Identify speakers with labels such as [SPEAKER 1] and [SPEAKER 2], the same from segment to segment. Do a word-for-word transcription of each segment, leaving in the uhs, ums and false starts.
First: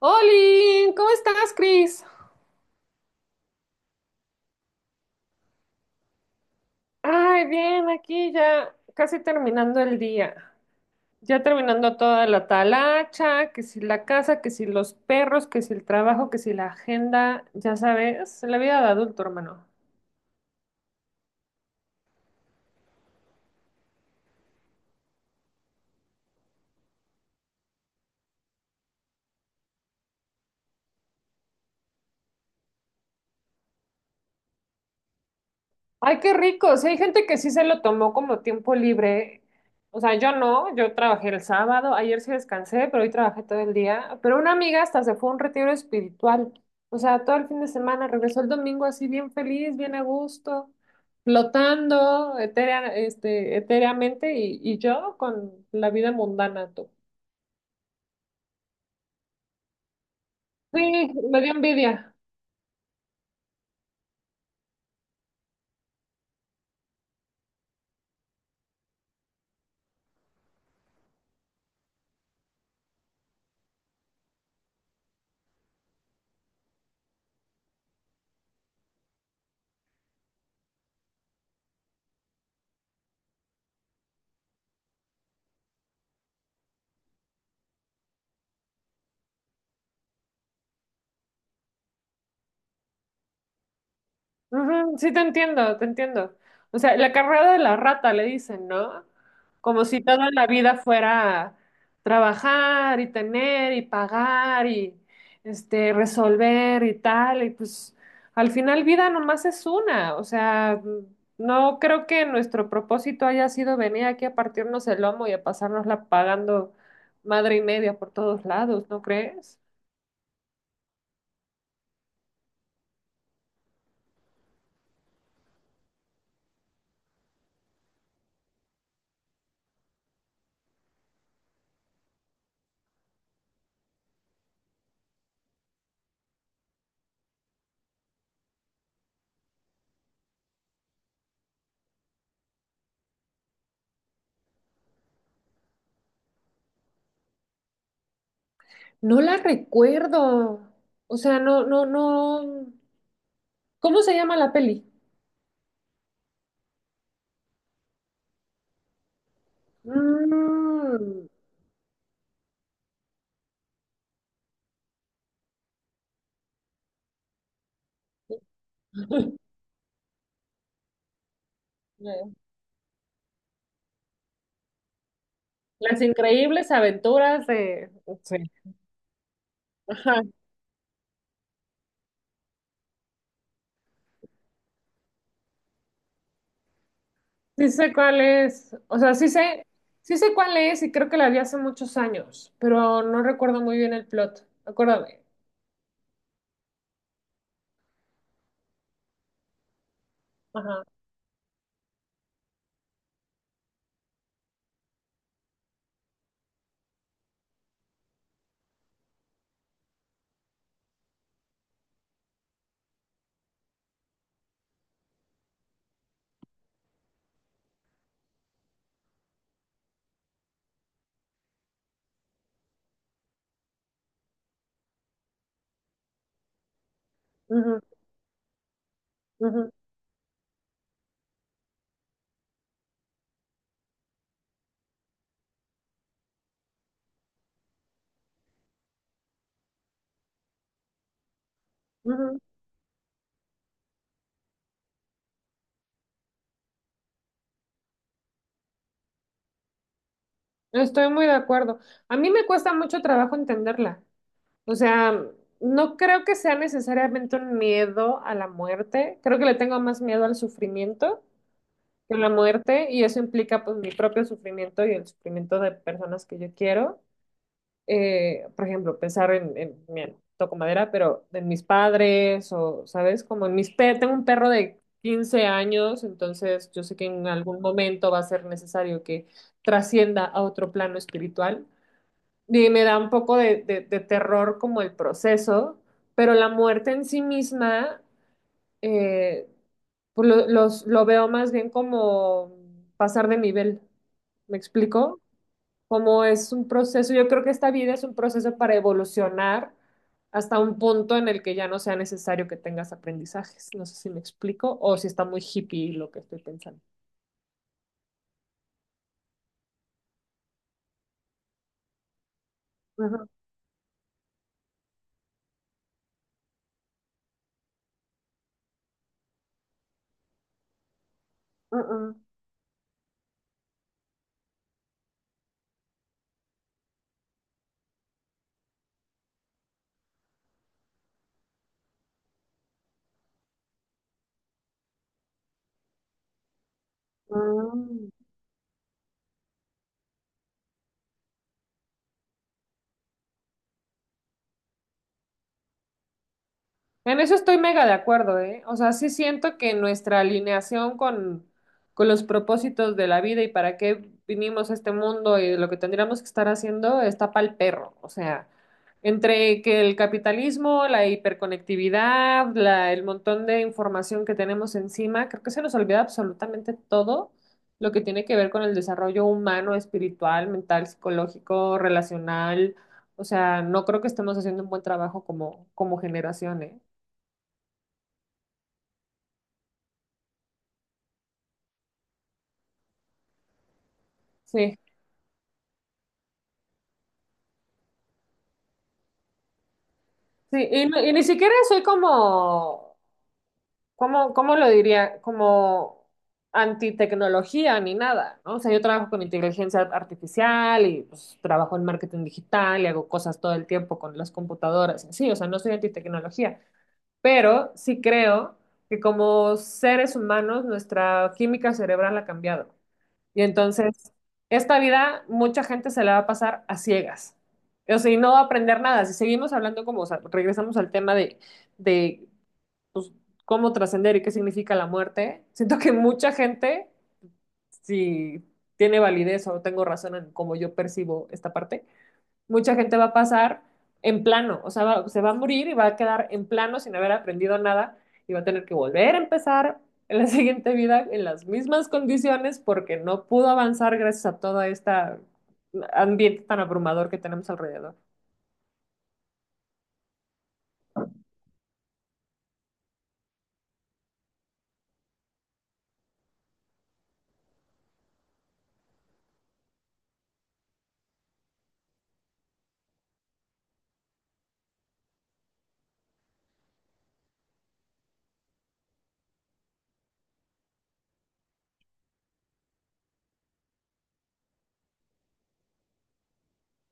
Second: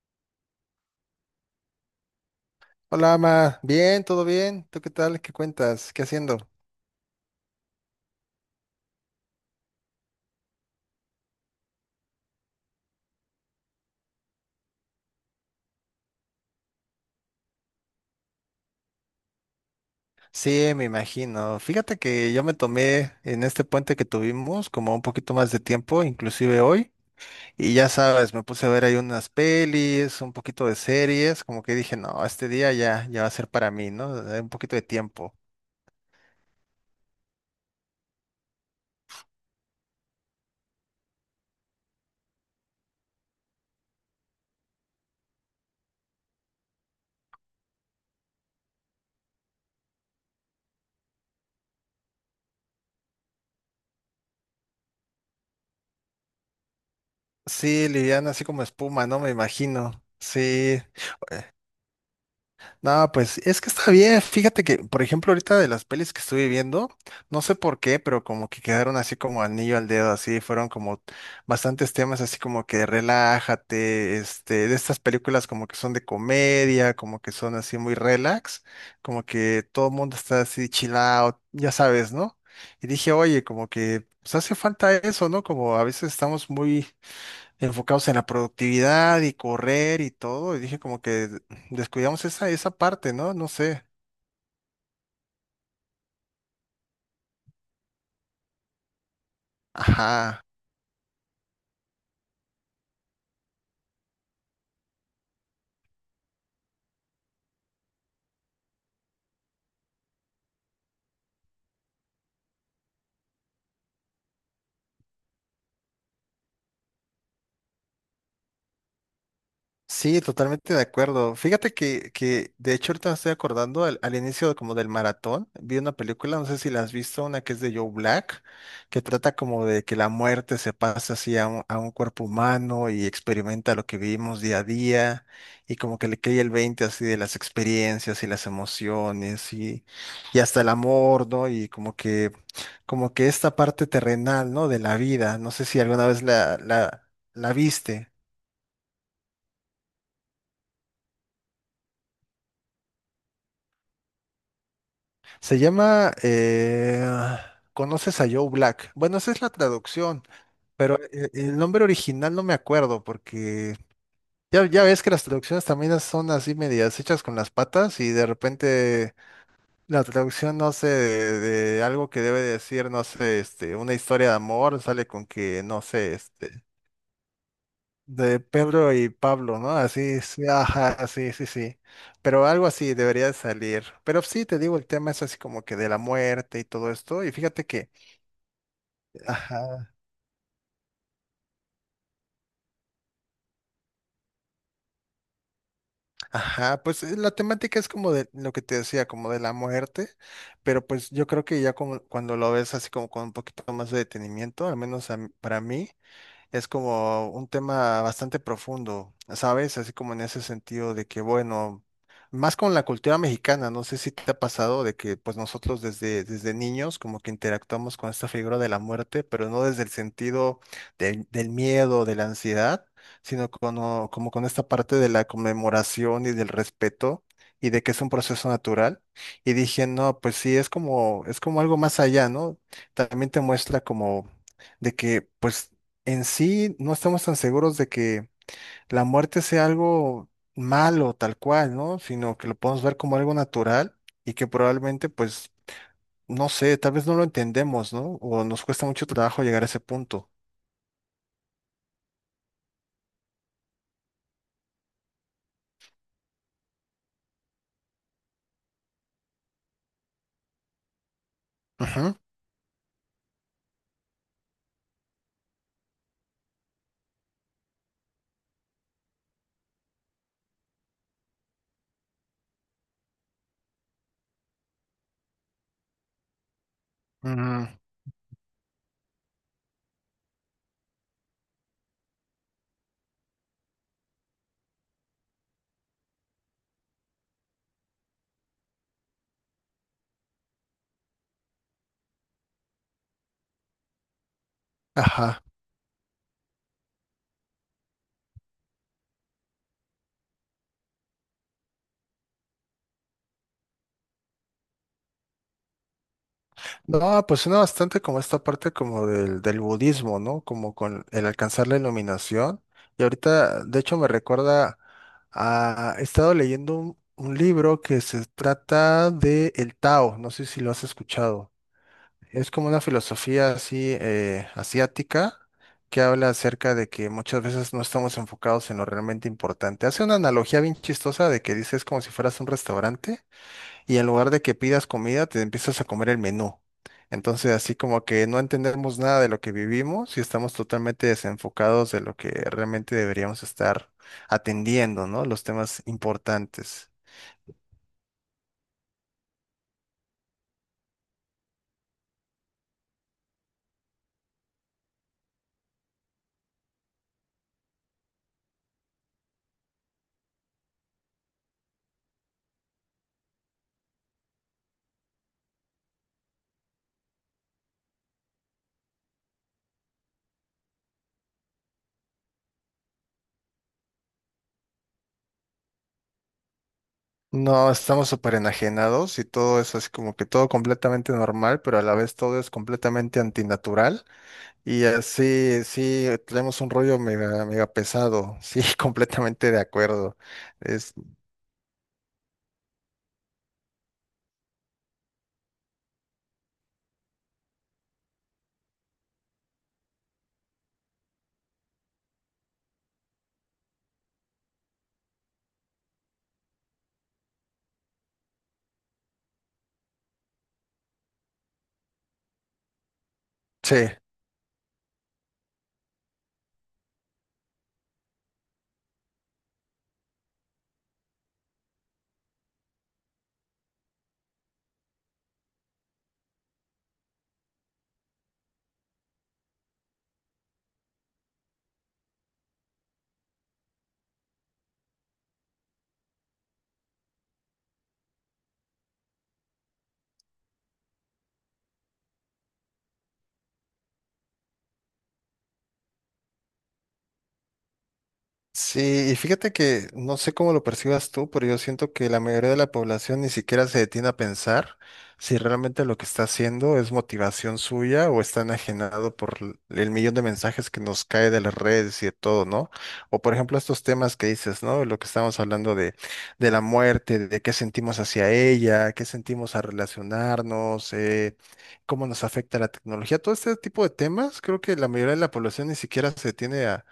[SPEAKER 1] Oli, ¿cómo estás, Cris?
[SPEAKER 2] Hola, Ama. Bien, todo bien. ¿Tú qué tal? ¿Qué cuentas? ¿Qué haciendo?
[SPEAKER 1] Ay, bien, aquí ya casi terminando el día. Ya terminando toda la talacha, que si la casa, que si los perros, que si el trabajo, que si la agenda, ya sabes, la vida de adulto, hermano.
[SPEAKER 2] Sí, me imagino. Fíjate que yo me tomé en este puente que tuvimos como un poquito más de tiempo, inclusive hoy. Y ya sabes, me puse a ver ahí unas pelis, un poquito de series, como que dije, no, este día ya, ya va a ser para mí, ¿no? Eh, Un poquito de tiempo.
[SPEAKER 1] Ay, qué rico. Sí, hay gente que sí se lo tomó como tiempo libre. O sea, yo no, yo trabajé el sábado, ayer sí descansé, pero hoy trabajé todo el día. Pero una amiga hasta se fue a un retiro espiritual. O sea, todo el fin de semana regresó el domingo así bien feliz, bien a gusto, flotando etérea- este, etéreamente y, y yo con la vida mundana, tú.
[SPEAKER 2] Sí, liviana, así como espuma, ¿no? Me imagino.
[SPEAKER 1] Sí,
[SPEAKER 2] Sí,
[SPEAKER 1] me dio envidia.
[SPEAKER 2] no, pues es que está bien. Fíjate que, por ejemplo, ahorita de las pelis que estuve viendo, no sé por qué, pero como que quedaron así como anillo al dedo, así fueron como bastantes temas así como que relájate, este, de estas películas como que son de comedia, como que son así muy relax, como que todo el mundo está así chill out, ya sabes, ¿no? Y dije, oye, como que pues hace falta eso, ¿no? Como a veces estamos muy enfocados en la productividad y correr y todo, y dije como que descuidamos esa, esa parte, ¿no? No sé.
[SPEAKER 1] Ujú, sí, te entiendo, te entiendo. O sea, la carrera de la rata, le dicen, ¿no? Como si toda
[SPEAKER 2] Ajá.
[SPEAKER 1] la vida fuera trabajar y tener y pagar y este, resolver y tal. Y pues al final vida nomás es una. O sea, no creo que nuestro propósito haya sido venir aquí a partirnos el lomo y a pasárnosla pagando madre y media por todos lados, ¿no crees?
[SPEAKER 2] Sí, totalmente de acuerdo. Fíjate que, que de hecho ahorita me estoy acordando al, al inicio como del maratón, vi una película, no sé si la has visto, una que es de Joe Black, que trata como de que la muerte se pasa así a un, a un cuerpo humano y experimenta lo que vivimos día a día y como que le cae el veinte así de las experiencias y las emociones y, y hasta el amor, ¿no? Y como que, como que esta parte terrenal, ¿no? De la vida, no sé si alguna vez la, la, la viste.
[SPEAKER 1] No la recuerdo. O sea, no, no, no. ¿Cómo se llama la peli?
[SPEAKER 2] Se llama, eh, ¿conoces a Joe Black? Bueno, esa es la traducción, pero
[SPEAKER 1] Mm.
[SPEAKER 2] e- el nombre original no me acuerdo porque ya, ya ves que las traducciones también son así medias hechas con las patas y de repente la traducción, no sé, de, de algo que debe decir, no sé, este, una historia de amor, sale con que, no
[SPEAKER 1] Las
[SPEAKER 2] sé, este,
[SPEAKER 1] increíbles aventuras de... sí.
[SPEAKER 2] de Pedro y Pablo, ¿no? Así,
[SPEAKER 1] Ajá,
[SPEAKER 2] sí, ajá, sí, sí, sí. Pero algo así debería de salir. Pero sí, te digo, el tema es así como que de la muerte y todo esto. Y fíjate
[SPEAKER 1] sí
[SPEAKER 2] que,
[SPEAKER 1] sé cuál es, o sea, sí sé,
[SPEAKER 2] ajá,
[SPEAKER 1] sí sé cuál es y creo que la vi hace muchos años, pero no recuerdo muy bien el plot, acuérdame.
[SPEAKER 2] ajá, pues eh, la temática es como de lo que te decía, como de la muerte.
[SPEAKER 1] Ajá,
[SPEAKER 2] Pero pues yo creo que ya como cuando lo ves así como con un poquito más de detenimiento, al menos a mí- para mí es como un tema bastante profundo, ¿sabes? Así como en ese sentido de que, bueno, más con la cultura mexicana, no sé si te ha pasado de que pues nosotros desde, desde niños como que interactuamos con esta figura de la muerte, pero no desde el sentido del, del miedo, de la ansiedad, sino como, como con esta parte de la conmemoración y del respeto. Y
[SPEAKER 1] ujú,
[SPEAKER 2] de que es un proceso natural. Y
[SPEAKER 1] ujú,
[SPEAKER 2] dije, no, pues sí, es como, es como algo más allá, ¿no? También te muestra como de que, pues, en sí no estamos tan seguros de que la muerte sea algo malo tal cual, ¿no? Sino
[SPEAKER 1] ujú.
[SPEAKER 2] que lo podemos ver como algo natural y que probablemente, pues, no sé, tal vez no lo entendemos, ¿no? O nos cuesta mucho trabajo llegar a ese punto.
[SPEAKER 1] Estoy muy de acuerdo. A mí me cuesta mucho trabajo entenderla, o sea, no creo que sea necesariamente un miedo a la muerte, creo que le tengo más miedo al sufrimiento
[SPEAKER 2] Ujú.
[SPEAKER 1] con la muerte y eso implica pues mi propio sufrimiento y el sufrimiento de personas que yo quiero. Eh, por ejemplo, pensar en, en, mira, toco madera, pero en mis padres o, ¿sabes? Como en mis pe tengo un perro de quince años, entonces yo sé que en algún
[SPEAKER 2] Mm.
[SPEAKER 1] momento va a ser necesario que trascienda a otro plano espiritual. Y me da un poco de, de de terror como el proceso, pero la muerte en sí misma eh, pues lo, los, lo veo más bien como pasar de nivel. ¿Me explico?
[SPEAKER 2] Ajá.
[SPEAKER 1] Como es un proceso, yo creo que esta vida es un proceso para evolucionar hasta un punto en el que ya no sea necesario que tengas aprendizajes. No sé si me explico o si está muy hippie lo que estoy pensando.
[SPEAKER 2] No, pues suena bastante como esta parte como del, del budismo, ¿no? Como con el alcanzar la iluminación. Y
[SPEAKER 1] Ujú,
[SPEAKER 2] ahorita, de hecho, me recuerda a... He estado leyendo un, un libro que se trata de el Tao, no sé si lo has escuchado. Es como una filosofía así eh, asiática que habla acerca de que muchas veces no estamos enfocados en lo realmente importante. Hace una analogía bien chistosa de que dices como si fueras un restaurante y en lugar de que pidas comida, te empiezas a comer el menú. Entonces, así
[SPEAKER 1] ujú,
[SPEAKER 2] como
[SPEAKER 1] mm.
[SPEAKER 2] que no entendemos nada de lo que vivimos y estamos totalmente desenfocados de lo que realmente deberíamos estar atendiendo, ¿no? Los temas importantes.
[SPEAKER 1] En eso estoy mega de acuerdo, ¿eh? O sea, sí siento que nuestra alineación con, con los propósitos de la vida y para qué vinimos a este mundo y lo que tendríamos que estar haciendo está pa'l perro. O sea, entre que el capitalismo, la hiperconectividad, la, el montón de información que tenemos encima, creo que se nos olvida absolutamente todo lo que tiene que ver con el desarrollo humano, espiritual, mental, psicológico, relacional. O sea, no creo que estemos haciendo un buen trabajo como, como generación, ¿eh?
[SPEAKER 2] No, estamos súper enajenados y todo es así como que todo completamente normal, pero a la vez todo es completamente antinatural.
[SPEAKER 1] Sí,
[SPEAKER 2] Y así, sí, tenemos un rollo mega, mega pesado. Sí, completamente de acuerdo.
[SPEAKER 1] sí, y,
[SPEAKER 2] Es,
[SPEAKER 1] no- y ni siquiera soy como, como, ¿cómo lo diría? Como antitecnología ni nada, ¿no? O sea, yo trabajo con inteligencia artificial y pues, trabajo en marketing digital y hago cosas todo el tiempo con las computadoras. Sí, o sea, no soy antitecnología, pero sí creo que como seres humanos nuestra química cerebral ha cambiado. Y
[SPEAKER 2] sí.
[SPEAKER 1] entonces, esta vida, mucha gente se la va a pasar a ciegas. O sea, y no va a aprender nada. Si seguimos hablando como, o sea, regresamos al tema de, de pues, cómo trascender y qué significa la muerte, siento que mucha gente, si tiene validez o tengo razón en cómo yo percibo esta parte, mucha gente va a pasar en plano, o sea, va- se va a morir y va a quedar en plano sin haber aprendido nada y va a tener que volver a empezar en la siguiente vida en las mismas condiciones porque no pudo avanzar gracias a todo este ambiente tan abrumador que tenemos alrededor.
[SPEAKER 2] Sí, y fíjate que no sé cómo lo percibas tú, pero yo siento que la mayoría de la población ni siquiera se detiene a pensar si realmente lo que está haciendo es motivación suya o está enajenado por l- el millón de mensajes que nos cae de las redes y de todo, ¿no? O por ejemplo estos temas que dices, ¿no? Lo que estamos hablando de, de la muerte, de qué sentimos hacia ella, qué sentimos al relacionarnos, eh, cómo nos afecta la tecnología, todo este tipo de temas, creo que la mayoría de la población ni siquiera se detiene a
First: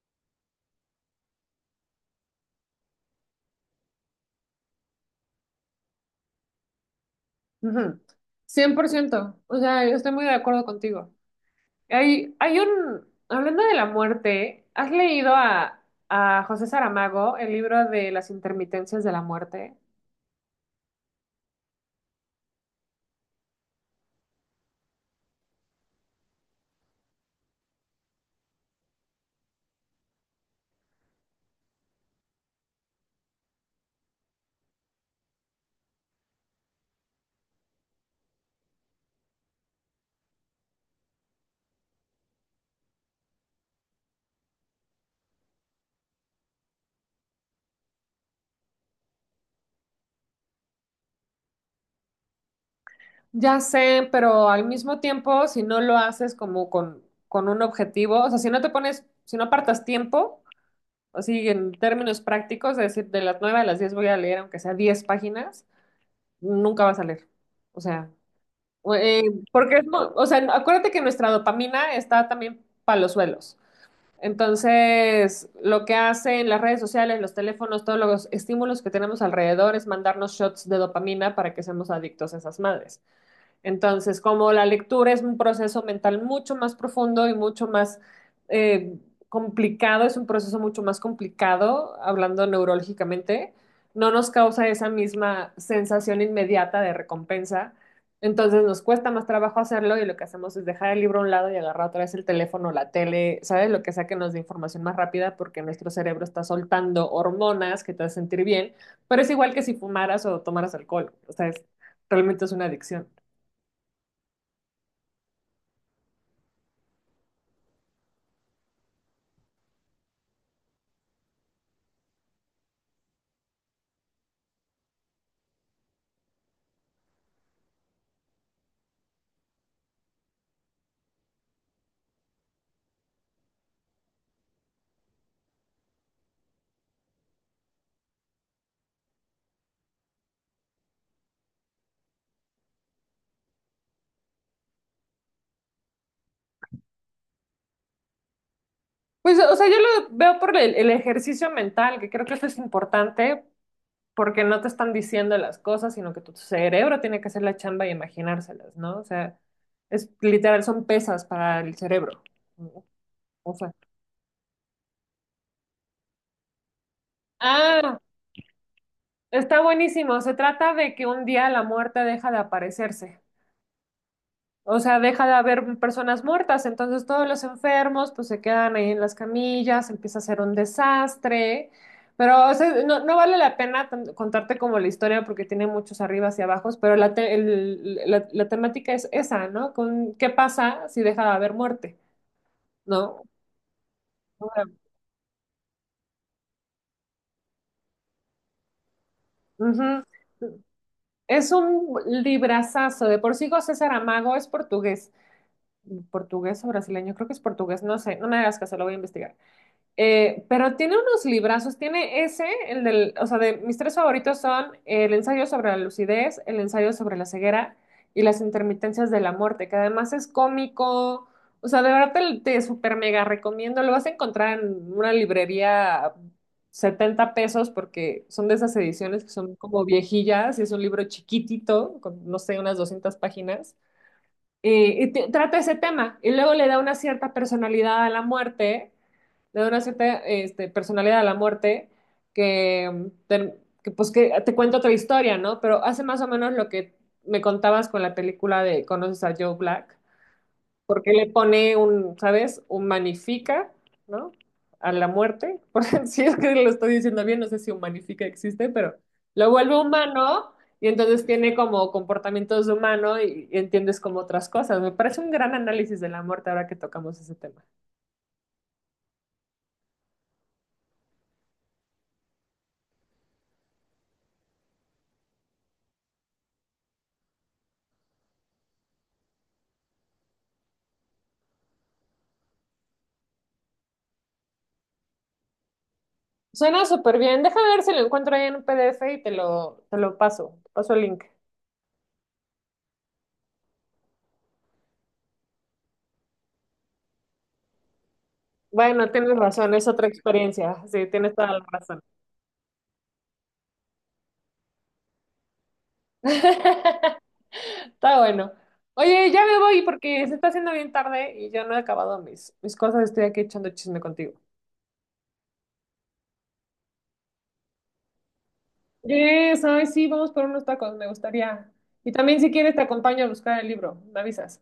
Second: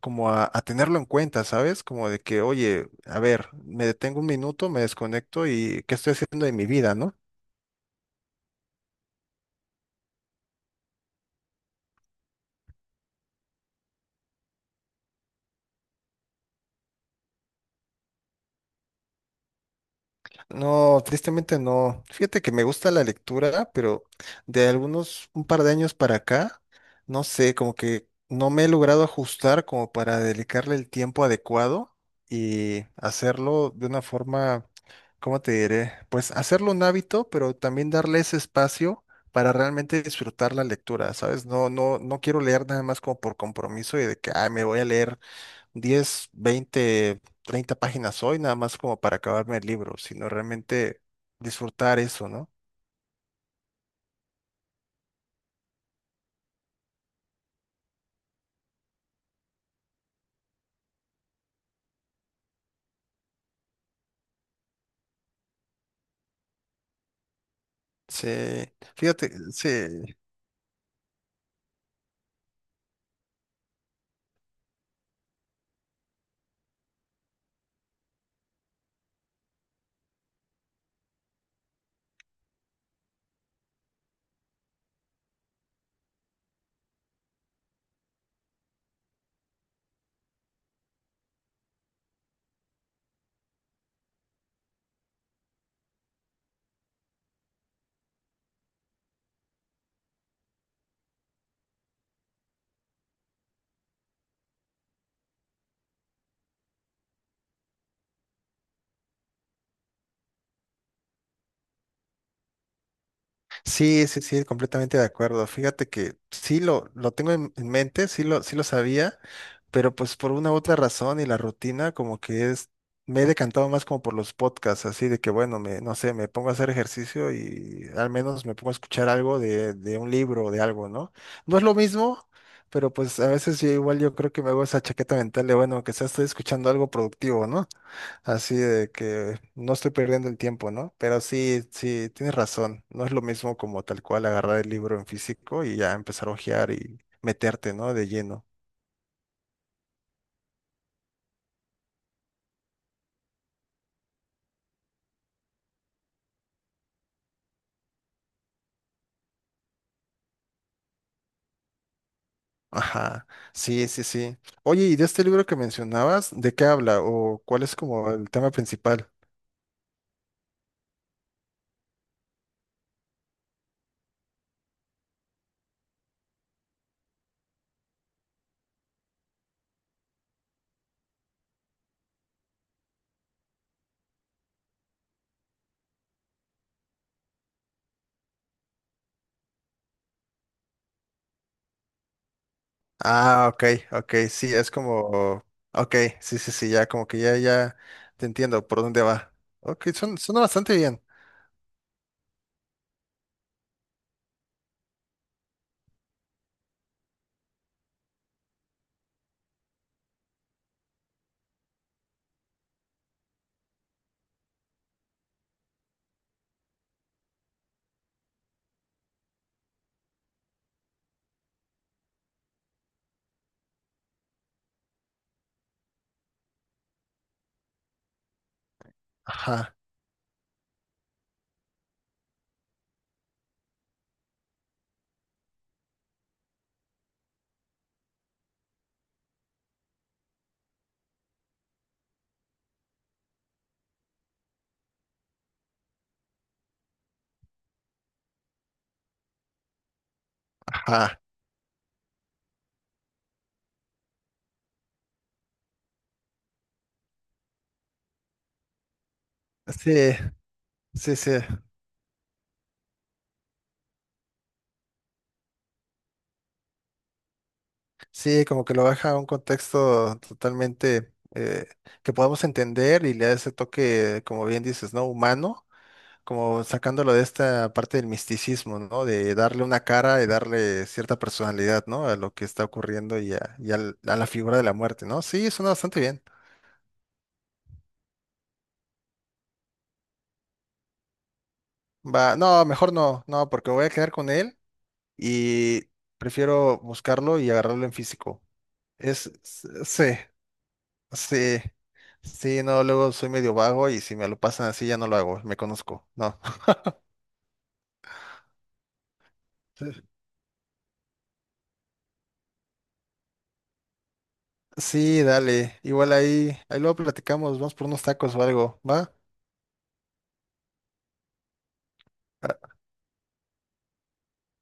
[SPEAKER 2] como a, a tenerlo en cuenta, ¿sabes? Como de que, oye, a ver, me detengo un minuto, me desconecto y ¿qué estoy haciendo de mi vida, no?
[SPEAKER 1] Ujú. Cien por ciento, o sea, yo estoy muy de acuerdo contigo. Hay, hay un, hablando de la muerte, ¿has leído a, a José Saramago el libro de las intermitencias de la muerte?
[SPEAKER 2] No, tristemente no. Fíjate que me gusta la lectura, pero de algunos un par de años para acá, no sé, como que no me he logrado ajustar como para dedicarle el tiempo adecuado y hacerlo de una forma, ¿cómo te diré? Pues hacerlo un hábito, pero también darle ese espacio para realmente disfrutar la lectura, ¿sabes? No, no, no quiero leer nada más como por compromiso y de que, ah, me voy a leer diez, veinte, treinta páginas hoy, nada más como para acabarme el libro, sino realmente disfrutar eso, ¿no?
[SPEAKER 1] Ya sé, pero al mismo tiempo, si no lo haces como con, con un objetivo, o sea, si no te pones, si no apartas tiempo, así en términos prácticos, es decir, de las nueve a las diez voy a leer, aunque sea diez páginas, nunca vas a leer. O sea,
[SPEAKER 2] Sí,
[SPEAKER 1] o- eh,
[SPEAKER 2] fíjate,
[SPEAKER 1] porque es, mu-
[SPEAKER 2] sí,
[SPEAKER 1] o sea, acuérdate que nuestra dopamina está también para los suelos. Entonces, lo que hacen las redes sociales, los teléfonos, todos los estímulos que tenemos alrededor es mandarnos shots de dopamina para que seamos adictos a esas madres. Entonces, como la lectura es un proceso mental mucho más profundo y mucho más eh, complicado, es un proceso mucho más complicado, hablando neurológicamente, no nos causa esa misma sensación inmediata de recompensa. Entonces nos cuesta más trabajo hacerlo y lo que hacemos es dejar el libro a un lado y agarrar otra vez el teléfono, la tele, ¿sabes? Lo que sea que nos dé información más rápida porque nuestro cerebro está soltando hormonas que te hacen sentir bien, pero es igual que si fumaras o tomaras alcohol, o sea, es- realmente es una adicción.
[SPEAKER 2] sí, sí, sí, completamente de acuerdo. Fíjate que sí lo, lo tengo en en mente, sí lo, sí lo sabía, pero pues por una u otra razón y la rutina como que es, me he decantado más como por los podcasts, así de que bueno, me, no sé, me pongo a hacer ejercicio y al menos me pongo a escuchar algo de, de un libro o de algo, ¿no? No es lo mismo, pero pues a veces yo igual yo creo que me hago esa chaqueta mental de bueno, que sea estoy escuchando algo productivo, ¿no? Así de que no estoy perdiendo el tiempo, ¿no? Pero sí, sí, tienes razón. No es lo mismo como tal cual agarrar el libro en físico y ya empezar a hojear y meterte, ¿no? De lleno.
[SPEAKER 1] Pues, o sea, yo lo veo por el, el ejercicio mental, que creo que eso es importante porque no te están diciendo las cosas, sino que tu cerebro tiene que hacer la chamba y imaginárselas, ¿no? O sea, es literal, son pesas para el cerebro.
[SPEAKER 2] Ajá,
[SPEAKER 1] O sea,
[SPEAKER 2] sí, sí, sí. Oye, ¿y de este libro que mencionabas, de qué habla o cuál es
[SPEAKER 1] ah,
[SPEAKER 2] como el tema principal?
[SPEAKER 1] está buenísimo. Se trata de que un día la muerte deja de aparecerse. O sea, deja de haber personas muertas, entonces todos los enfermos pues se quedan ahí en las camillas, empieza a ser un desastre, pero o sea, no, no vale la pena tan- contarte como la historia porque tiene muchos arribas y abajos, pero la, te- el- la, la temática es esa, ¿no? Con, ¿qué pasa si deja de haber muerte? ¿No?
[SPEAKER 2] Ah, ok, ok, sí,
[SPEAKER 1] Ahora,
[SPEAKER 2] es como, ok, sí, sí, sí, ya como que ya, ya te entiendo por dónde va. Ok,
[SPEAKER 1] ujú.
[SPEAKER 2] son, suena bastante bien.
[SPEAKER 1] Es un librazazo, de por sí José Saramago es portugués, portugués o brasileño, creo que es portugués, no sé, no me hagas caso, lo voy a investigar. Eh, pero tiene unos librazos, tiene ese, el del, o sea, de mis tres favoritos son el ensayo sobre la lucidez, el ensayo sobre la ceguera y las intermitencias de la muerte, que además es cómico, o sea, de verdad te, te super mega recomiendo, lo vas a encontrar en una librería a setenta pesos porque son de esas ediciones que son
[SPEAKER 2] Ajá,
[SPEAKER 1] como viejillas y es un libro chiquitito, con, no sé, unas doscientas páginas. Eh, y te- trata ese tema y luego le da una cierta personalidad a la muerte le da una cierta este, personalidad a la muerte que, mm, que, pues que te cuenta otra historia, ¿no? Pero hace más o menos lo que me contabas con la película de Conoces a Joe Black, que
[SPEAKER 2] ajá,
[SPEAKER 1] le pone un, ¿sabes? Humanifica, ¿no? A la muerte. Por si es que lo estoy diciendo bien, no sé si humanifica existe, pero lo vuelve
[SPEAKER 2] sí,
[SPEAKER 1] humano. Y
[SPEAKER 2] sí,
[SPEAKER 1] entonces
[SPEAKER 2] sí.
[SPEAKER 1] tiene como comportamientos de humano y, y entiendes como otras cosas. Me parece un gran análisis de la muerte ahora que tocamos ese tema.
[SPEAKER 2] Sí, como que lo baja a un contexto totalmente eh, que podamos entender y le da ese toque, como bien dices, ¿no? Humano, como sacándolo de esta parte del misticismo, ¿no? De darle una cara y darle cierta personalidad, ¿no? A lo que está ocurriendo y a, y al- a la figura de la muerte, ¿no? Sí, suena bastante bien.
[SPEAKER 1] Suena súper bien. Déjame ver si lo encuentro ahí en un P D F y te lo, te lo paso. Te paso el link.
[SPEAKER 2] Va, no, mejor no, no, porque voy a quedar con él y prefiero buscarlo y agarrarlo en físico.
[SPEAKER 1] Bueno,
[SPEAKER 2] Es,
[SPEAKER 1] tienes razón, es otra
[SPEAKER 2] sí.
[SPEAKER 1] experiencia. Sí, tienes toda
[SPEAKER 2] Sí,
[SPEAKER 1] la razón.
[SPEAKER 2] sí, no, luego soy medio vago y si me lo pasan así ya no lo hago, me conozco, no.
[SPEAKER 1] Está bueno. Oye, ya me voy
[SPEAKER 2] Sí,
[SPEAKER 1] porque se está haciendo bien tarde y yo no he acabado mis, mis cosas. Estoy aquí echando chisme contigo.
[SPEAKER 2] sí, dale, igual ahí, ahí luego platicamos, vamos por unos tacos o algo, ¿va?
[SPEAKER 1] Yes, ay, sí, vamos por unos tacos, me gustaría. Y también si quieres
[SPEAKER 2] Ah,
[SPEAKER 1] te acompaño a buscar el libro, me avisas.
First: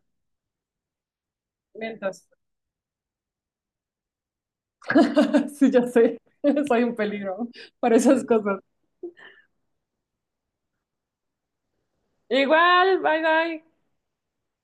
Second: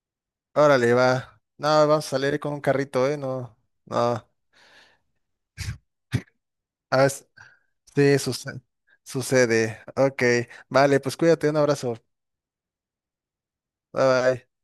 [SPEAKER 2] órale, va. No, vamos a
[SPEAKER 1] Mientras.
[SPEAKER 2] salir con un carrito, ¿eh? No, no.
[SPEAKER 1] Sí, ya sé, soy un
[SPEAKER 2] A ver,
[SPEAKER 1] peligro para
[SPEAKER 2] sí,
[SPEAKER 1] esas cosas.
[SPEAKER 2] sucede. Sucede. Ok, vale, pues cuídate, un abrazo.
[SPEAKER 1] Igual, bye bye.
[SPEAKER 2] Bye bye.